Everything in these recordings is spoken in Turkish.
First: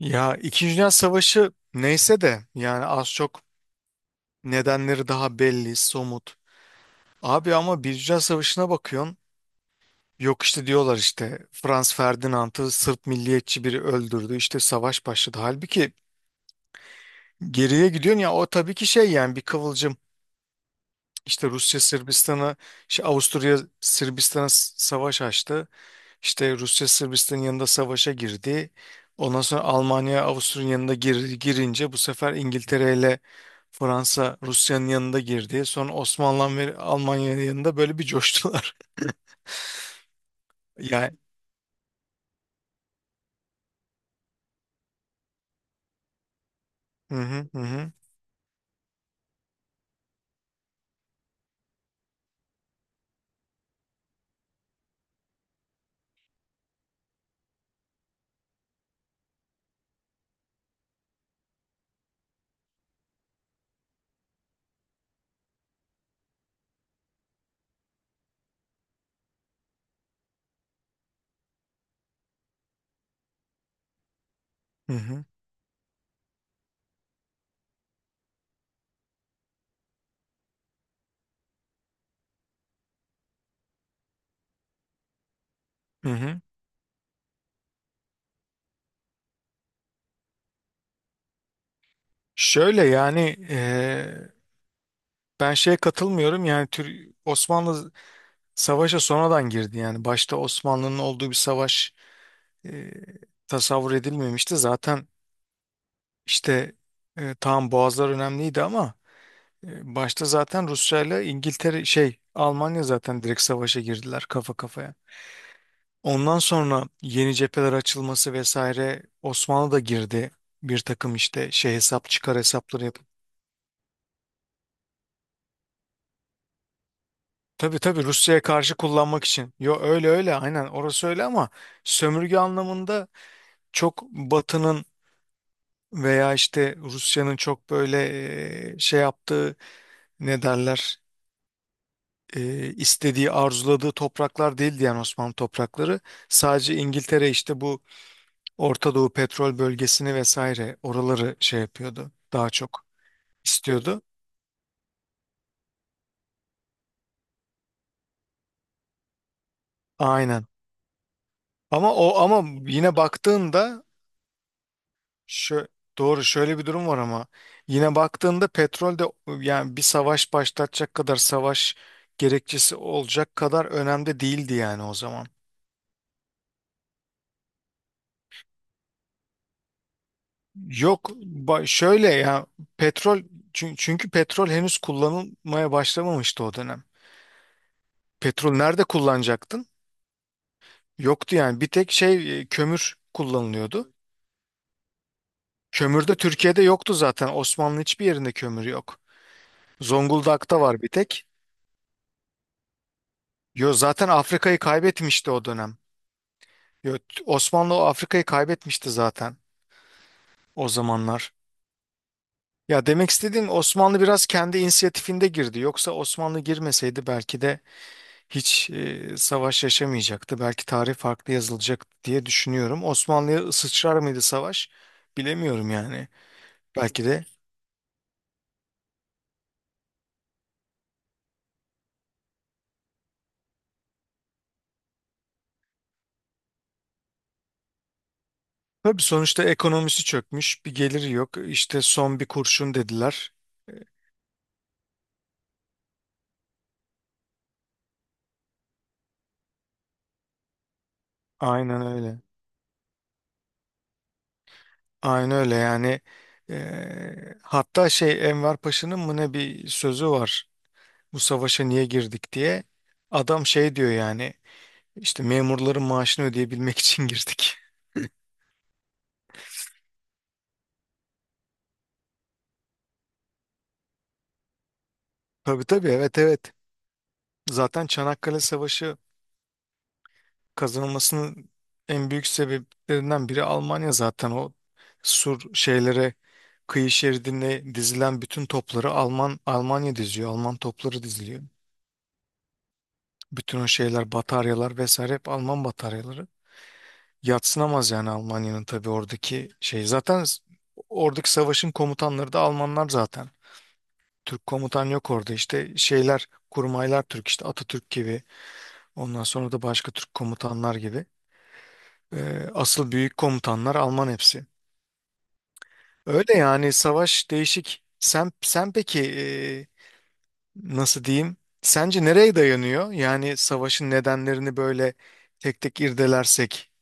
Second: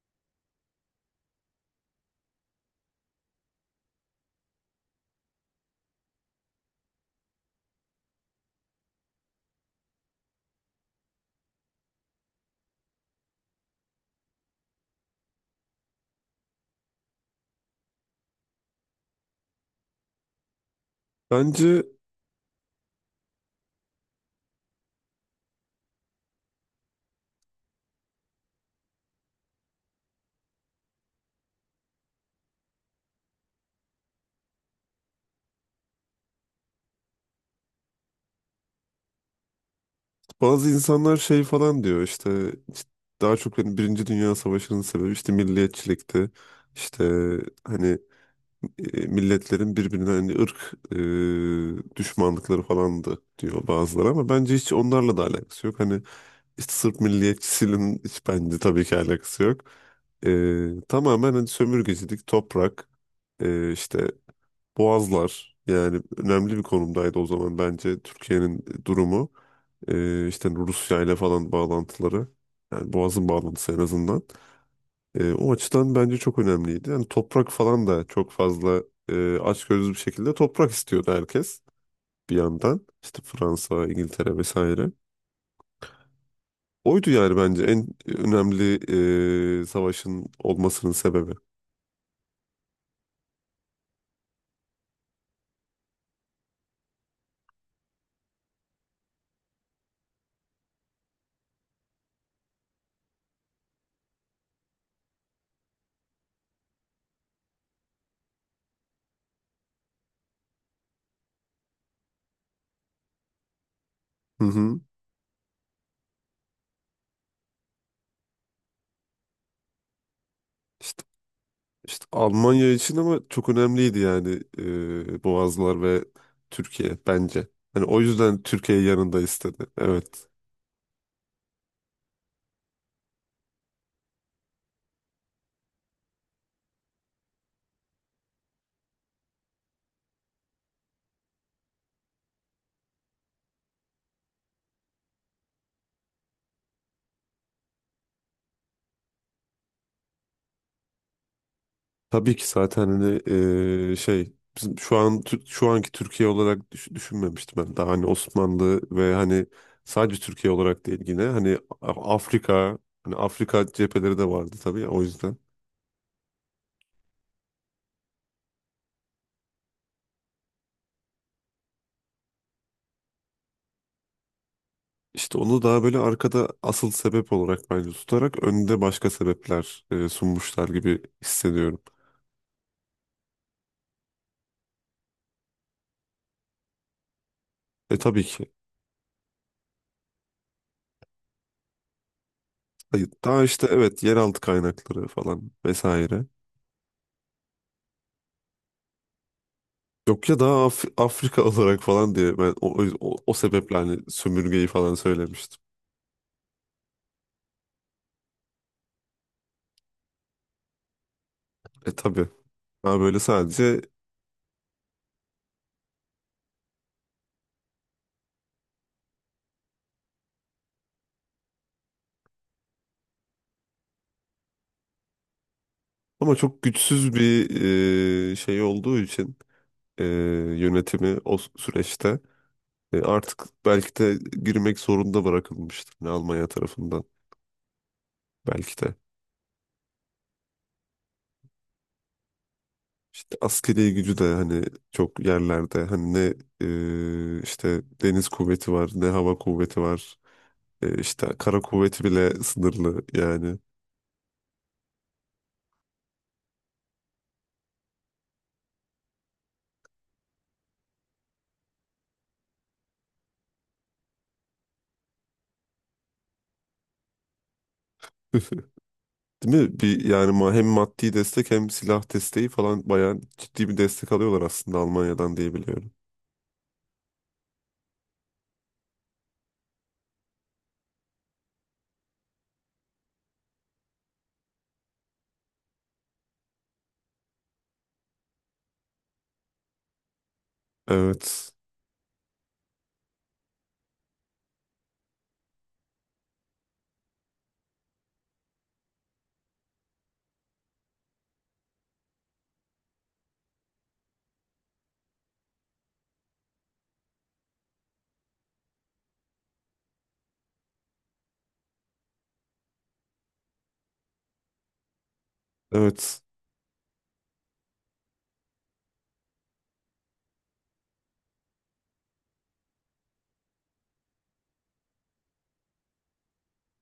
Ya İkinci Dünya Savaşı neyse de yani az çok nedenleri daha belli, somut. Abi ama Birinci Dünya Savaşı'na bakıyorsun. Yok işte diyorlar işte Franz Ferdinand'ı Sırp milliyetçi biri öldürdü işte savaş başladı. Halbuki geriye gidiyorsun ya o tabii ki şey yani bir kıvılcım işte Rusya Bence Sırbistan'a işte Avusturya Sırbistan'a savaş açtı. İşte Rusya Sırbistan'ın yanında savaşa girdi. Ondan sonra Almanya Avusturya'nın yanında girince bu sefer İngiltere ile Fransa Rusya'nın yanında girdi. Sonra Osmanlı ve Almanya'nın yanında böyle bir coştular. bazı insanlar Yani. şey falan diyor işte daha çok hani Birinci Dünya Savaşı'nın sebebi işte milliyetçilikti. İşte Hı hı hı hı hani milletlerin birbirine hani ırk düşmanlıkları falandı diyor bazıları ama bence hiç onlarla da alakası yok. Hani işte Sırp milliyetçisinin hiç bence tabii ki alakası yok. Tamamen hani sömürgecilik, toprak, e, işte Boğazlar yani önemli bir konumdaydı o zaman bence Türkiye'nin durumu. İşte Rusya ile falan bağlantıları. Yani Boğaz'ın bağlantısı en azından. hı hı. O açıdan bence çok önemliydi. Yani toprak falan da çok fazla açgözlü bir şekilde toprak istiyordu herkes bir yandan. İşte Fransa, İngiltere vesaire. Hı hı. Oydu yani bence en önemli savaşın olmasının sebebi. Şöyle yani eee, ben şeye katılmıyorum yani Osmanlı savaşa sonradan girdi yani başta Osmanlı'nın olduğu bir savaş eee, tasavvur edilmemişti zaten işte tamam boğazlar önemliydi ama, başta zaten Rusya ile İngiltere şey Almanya zaten direkt savaşa girdiler Hı kafa hı. kafaya. Ondan sonra yeni cepheler açılması vesaire Osmanlı da girdi. Bir takım işte şey İşte hesap çıkar Almanya hesapları için yapıp. ama çok önemliydi yani Boğazlar ve Türkiye bence. Tabii Hani o tabii yüzden Rusya'ya karşı Türkiye yanında kullanmak için. istedi. Yo öyle Evet. öyle aynen orası öyle ama sömürge anlamında çok Batı'nın veya işte Rusya'nın çok böyle şey yaptığı ne derler istediği, arzuladığı topraklar değildi yani Osmanlı toprakları. Sadece İngiltere işte bu Orta Doğu petrol bölgesini vesaire oraları şey yapıyordu. Tabii ki Daha çok zaten hani istiyordu. şey bizim şu an şu anki Türkiye olarak düşünmemiştim ben. Daha hani Osmanlı ve hani sadece Aynen. Türkiye olarak değil yine hani Ama o ama Afrika yine hani Afrika baktığında cepheleri de vardı tabii o yüzden. şu doğru şöyle bir durum var ama yine baktığında petrol de yani bir savaş başlatacak kadar savaş gerekçesi olacak kadar önemli değildi yani o zaman. İşte onu daha böyle arkada asıl sebep olarak bence tutarak önde başka sebepler sunmuşlar gibi Yok hissediyorum. şöyle ya petrol çünkü petrol henüz kullanılmaya başlamamıştı o dönem. E tabii ki. Petrol nerede kullanacaktın? Yoktu yani bir tek şey kömür Hayır, daha işte kullanılıyordu. evet yeraltı kaynakları falan Kömür de vesaire. Türkiye'de yoktu zaten. Osmanlı hiçbir yerinde kömür yok. Yok ya Zonguldak'ta daha var bir tek. Afrika olarak falan diye ben o Yo sebeple hani zaten Afrika'yı sömürgeyi falan kaybetmişti o söylemiştim. dönem. Yo, Osmanlı o Afrika'yı kaybetmişti zaten o zamanlar. E tabii. Ya Daha demek böyle istediğim sadece Osmanlı biraz kendi inisiyatifinde girdi. Yoksa Osmanlı girmeseydi belki de hiç savaş yaşamayacaktı. Belki tarih farklı yazılacak diye düşünüyorum. Osmanlı'ya sıçrar mıydı savaş? Bilemiyorum yani. ama çok Belki güçsüz de. bir şey olduğu için e, yönetimi o süreçte artık belki de girmek zorunda bırakılmıştır hani Almanya tarafından belki de. Tabii sonuçta ekonomisi çökmüş, bir geliri yok. İşte son bir kurşun dediler. İşte askeri gücü de hani çok yerlerde hani ne işte deniz kuvveti var ne hava kuvveti var. İşte kara Aynen kuvveti öyle. bile sınırlı yani. Aynen öyle yani. Hatta şey Enver Paşa'nın mı ne bir sözü var. Bu savaşa niye girdik diye. Adam şey diyor yani. İşte memurların maaşını ödeyebilmek için girdik. Değil mi? Yani hem maddi destek hem silah desteği falan bayağı ciddi bir destek alıyorlar aslında Almanya'dan diye Tabii tabii biliyorum. evet evet. Zaten Çanakkale Savaşı kazanılmasının en büyük sebeplerinden biri Almanya zaten o sur şeylere kıyı şeridine dizilen bütün topları Almanya diziyor. Alman topları diziliyor. Evet. Bütün o şeyler bataryalar vesaire hep Alman bataryaları. Yadsınamaz yani Almanya'nın tabii oradaki şey. Zaten oradaki savaşın komutanları da Almanlar zaten. Türk komutan yok orada işte şeyler kurmaylar Türk işte Atatürk gibi ondan sonra da başka Türk komutanlar gibi. Asıl büyük komutanlar Alman hepsi. Evet. Öyle yani savaş değişik. Sen peki nasıl diyeyim? Sence nereye dayanıyor? Yani savaşın nedenlerini böyle tek tek irdelersek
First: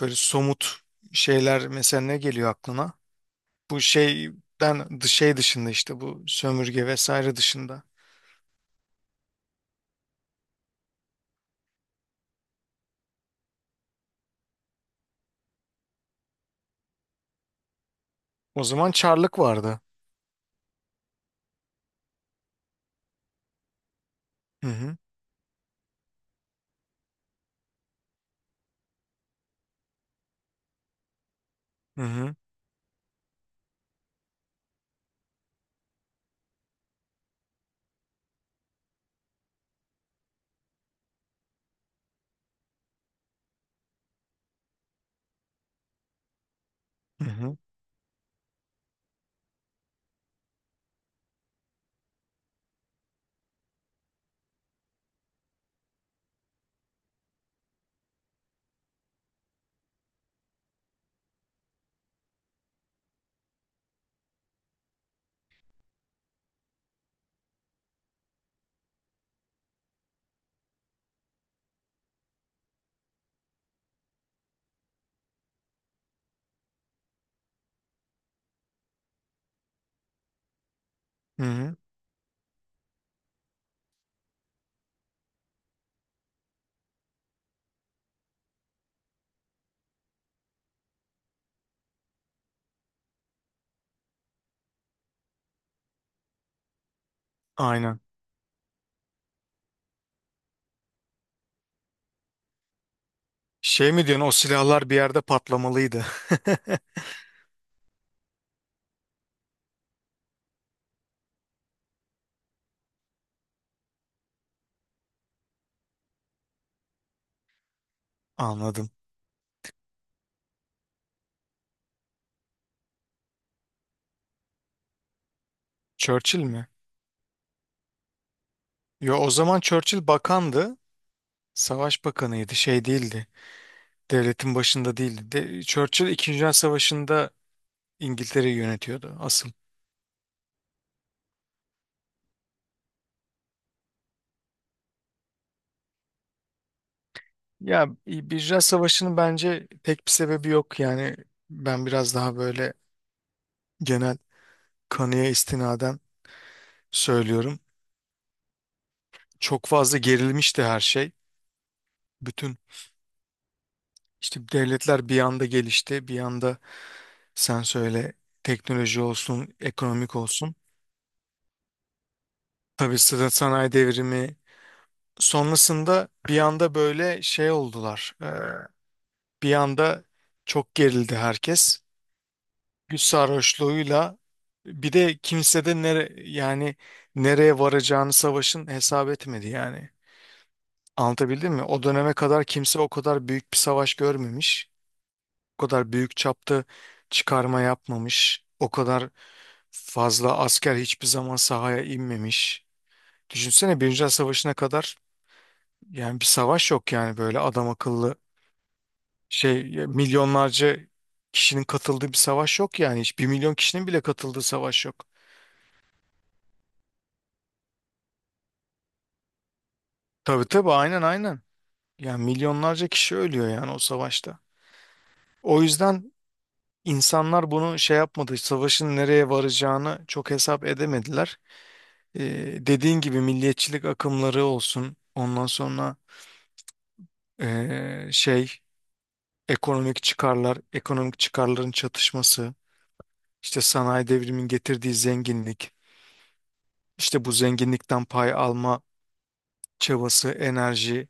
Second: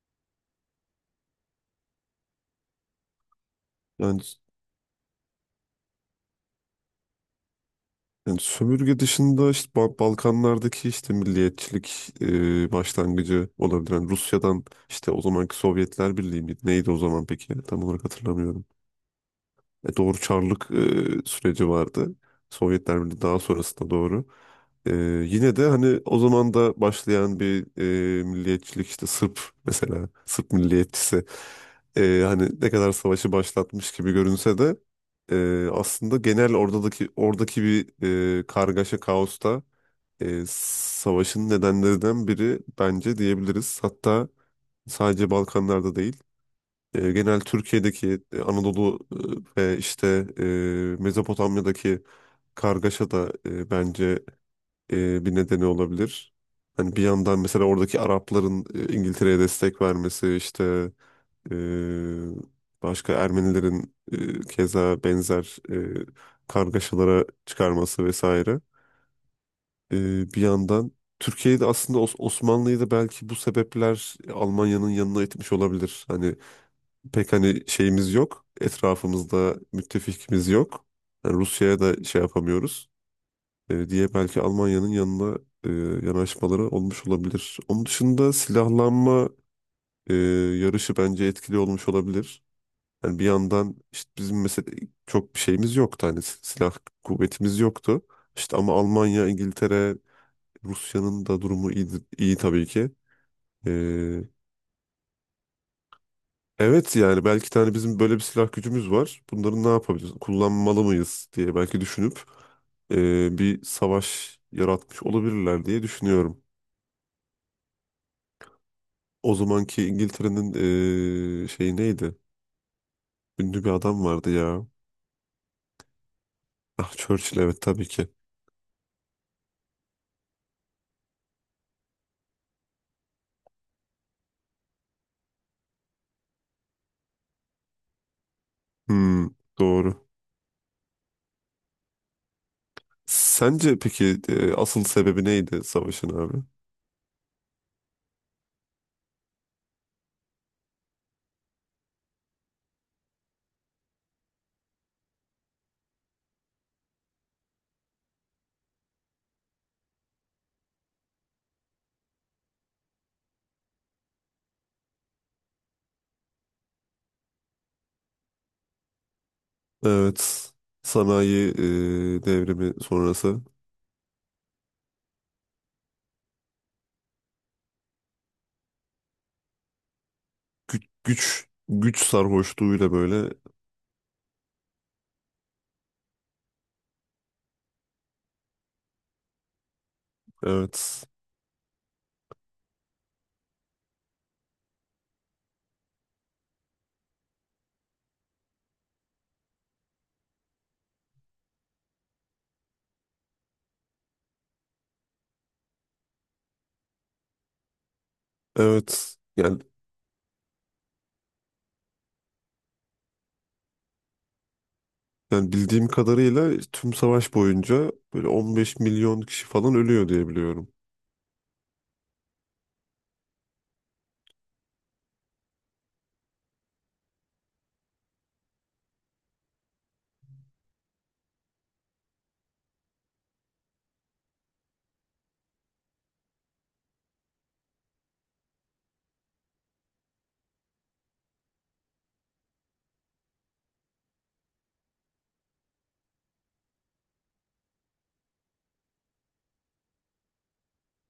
böyle somut şeyler mesela ne geliyor aklına? Bu Yani, şeyden şey dışında işte bu sömürge vesaire dışında. yani sömürge dışında işte Balkanlardaki işte milliyetçilik başlangıcı olabilir. Yani Rusya'dan işte o zamanki Sovyetler Birliği miydi? Neydi o zaman peki? Tam olarak hatırlamıyorum. O zaman çarlık vardı. E, doğru Çarlık süreci vardı. Sovyetler Birliği daha sonrasında doğru. Hı E, hı. Yine de hani o zaman da başlayan bir milliyetçilik işte Sırp, mesela Sırp milliyetçisi Hı hı. hani ne kadar savaşı başlatmış gibi görünse de aslında genel oradaki bir kargaşa kaosta savaşın nedenlerinden biri bence diyebiliriz. Hatta sadece Balkanlarda değil Hı genel hı. Türkiye'deki Anadolu ve işte Mezopotamya'daki kargaşa da bence bir nedeni olabilir. Hani bir yandan mesela oradaki Arapların İngiltere'ye destek vermesi işte e, başka Ermenilerin keza benzer e, kargaşalara çıkarması vesaire. E, Bir yandan Türkiye'de aslında Osmanlı'yı da belki bu sebepler Almanya'nın yanına itmiş olabilir. Hani pek hani şeyimiz yok. Etrafımızda müttefikimiz yok. Yani Hı hı. Rusya'ya da şey yapamıyoruz diye belki Almanya'nın yanına e, yanaşmaları olmuş olabilir. Onun dışında silahlanma e, yarışı bence etkili olmuş olabilir. Yani bir yandan işte bizim mesela çok bir şeyimiz yoktu hani silah kuvvetimiz Aynen. yoktu. İşte ama Almanya, İngiltere, Rusya'nın da durumu iyi tabii ki. E, Şey mi diyorsun o silahlar bir yerde patlamalıydı. Evet yani belki tane bizim böyle bir silah gücümüz var. Bunları ne yapabiliriz? Kullanmalı mıyız diye belki düşünüp bir savaş yaratmış olabilirler diye düşünüyorum. Anladım. O zamanki İngiltere'nin şeyi neydi? Ünlü bir adam vardı ya. Churchill mi? Ah Churchill, evet tabii ki. Yo o zaman Churchill bakandı. Savaş bakanıydı. Şey değildi. Devletin başında değildi. Churchill İkinci Dünya Savaşı'nda İngiltere'yi yönetiyordu Hmm, asıl. doğru. Sence peki asıl sebebi neydi savaşın abi? Ya Birinci Dünya Savaşı'nın bence pek bir sebebi yok. Yani ben biraz daha böyle genel kanıya istinaden söylüyorum. Çok fazla gerilmişti her şey. Bütün işte devletler bir anda gelişti. Bir anda sen söyle teknoloji olsun, ekonomik Evet. olsun. Sanayi devrimi Tabii sonrası sanayi devrimi sonrasında bir anda böyle şey oldular. Bir anda çok gerildi herkes. güç sarhoşluğuyla Güç böyle sarhoşluğuyla bir de kimse de yani nereye varacağını savaşın hesap etmedi yani. evet. Anlatabildim mi? O döneme kadar kimse o kadar büyük bir savaş görmemiş. O kadar büyük çapta çıkarma yapmamış. O kadar fazla asker hiçbir zaman sahaya inmemiş. Düşünsene Birinci Dünya Savaşı'na kadar yani bir savaş yok yani böyle adam akıllı Evet. Şey milyonlarca kişinin katıldığı bir savaş yok yani hiç bir milyon kişinin bile katıldığı savaş yok. Yani bildiğim kadarıyla tüm savaş boyunca böyle 15 milyon kişi falan ölüyor diye Tabii biliyorum. tabii aynen aynen. Yani milyonlarca kişi ölüyor yani o savaşta. O yüzden insanlar bunu şey yapmadı, savaşın nereye varacağını çok hesap edemediler. Dediğin gibi milliyetçilik akımları olsun, ondan sonra şey ekonomik çıkarlar, ekonomik çıkarların çatışması, işte sanayi devriminin getirdiği zenginlik, işte bu zenginlikten pay alma çabası, enerji,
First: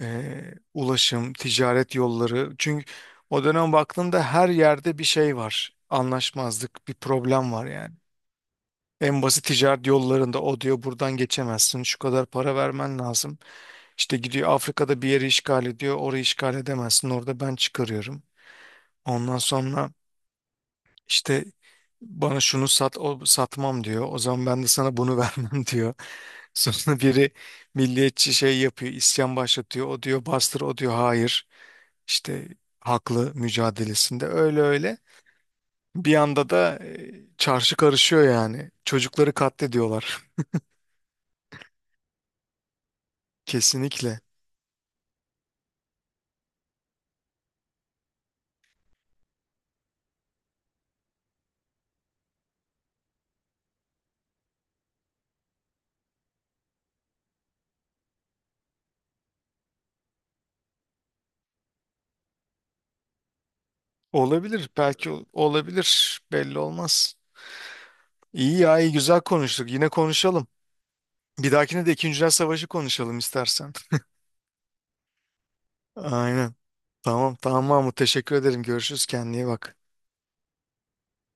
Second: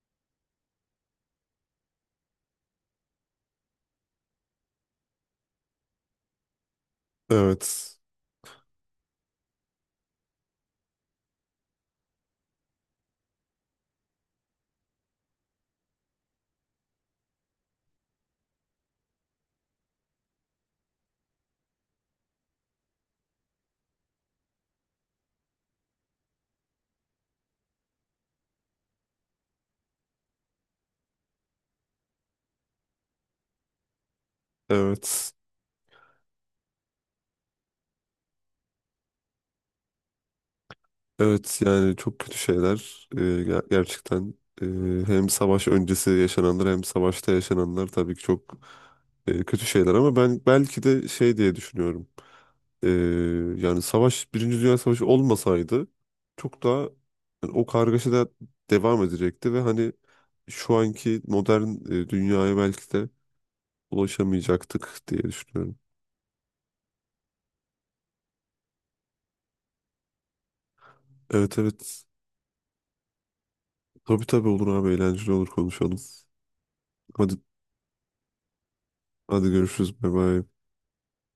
e, ulaşım, ticaret yolları. Çünkü o dönem baktığında her yerde bir şey var. Anlaşmazlık, bir problem var yani. Evet. En basit ticaret yollarında o diyor buradan geçemezsin, şu kadar para vermen lazım. İşte gidiyor Afrika'da bir yeri işgal ediyor, orayı işgal edemezsin, orada ben çıkarıyorum. Ondan sonra işte bana şunu sat, o satmam diyor. O zaman ben de sana bunu vermem diyor. Sonra biri milliyetçi şey yapıyor, isyan başlatıyor. O diyor bastır, o diyor hayır. İşte haklı mücadelesinde öyle öyle. Evet. Bir anda da çarşı karışıyor yani. Çocukları katlediyorlar. Evet yani çok kötü şeyler. Kesinlikle. Gerçekten e, hem savaş öncesi yaşananlar hem savaşta yaşananlar tabii ki çok kötü şeyler ama ben belki de şey diye düşünüyorum. Ee, Yani savaş, Birinci Dünya Savaşı olmasaydı çok daha yani o kargaşa da devam edecekti ve hani şu anki modern dünyaya belki de Olabilir. ulaşamayacaktık Belki diye düşünüyorum. olabilir. Belli olmaz. İyi ya, iyi güzel konuştuk. Yine konuşalım. Bir Evet dahakine de evet. İkinci Dünya Savaşı konuşalım istersen. Tabii tabii olur abi, eğlenceli olur konuşalım. Aynen. Tamam, Hadi tamam Mahmut. Teşekkür ederim. Görüşürüz. Kendine iyi hadi bak. görüşürüz. Bay bay.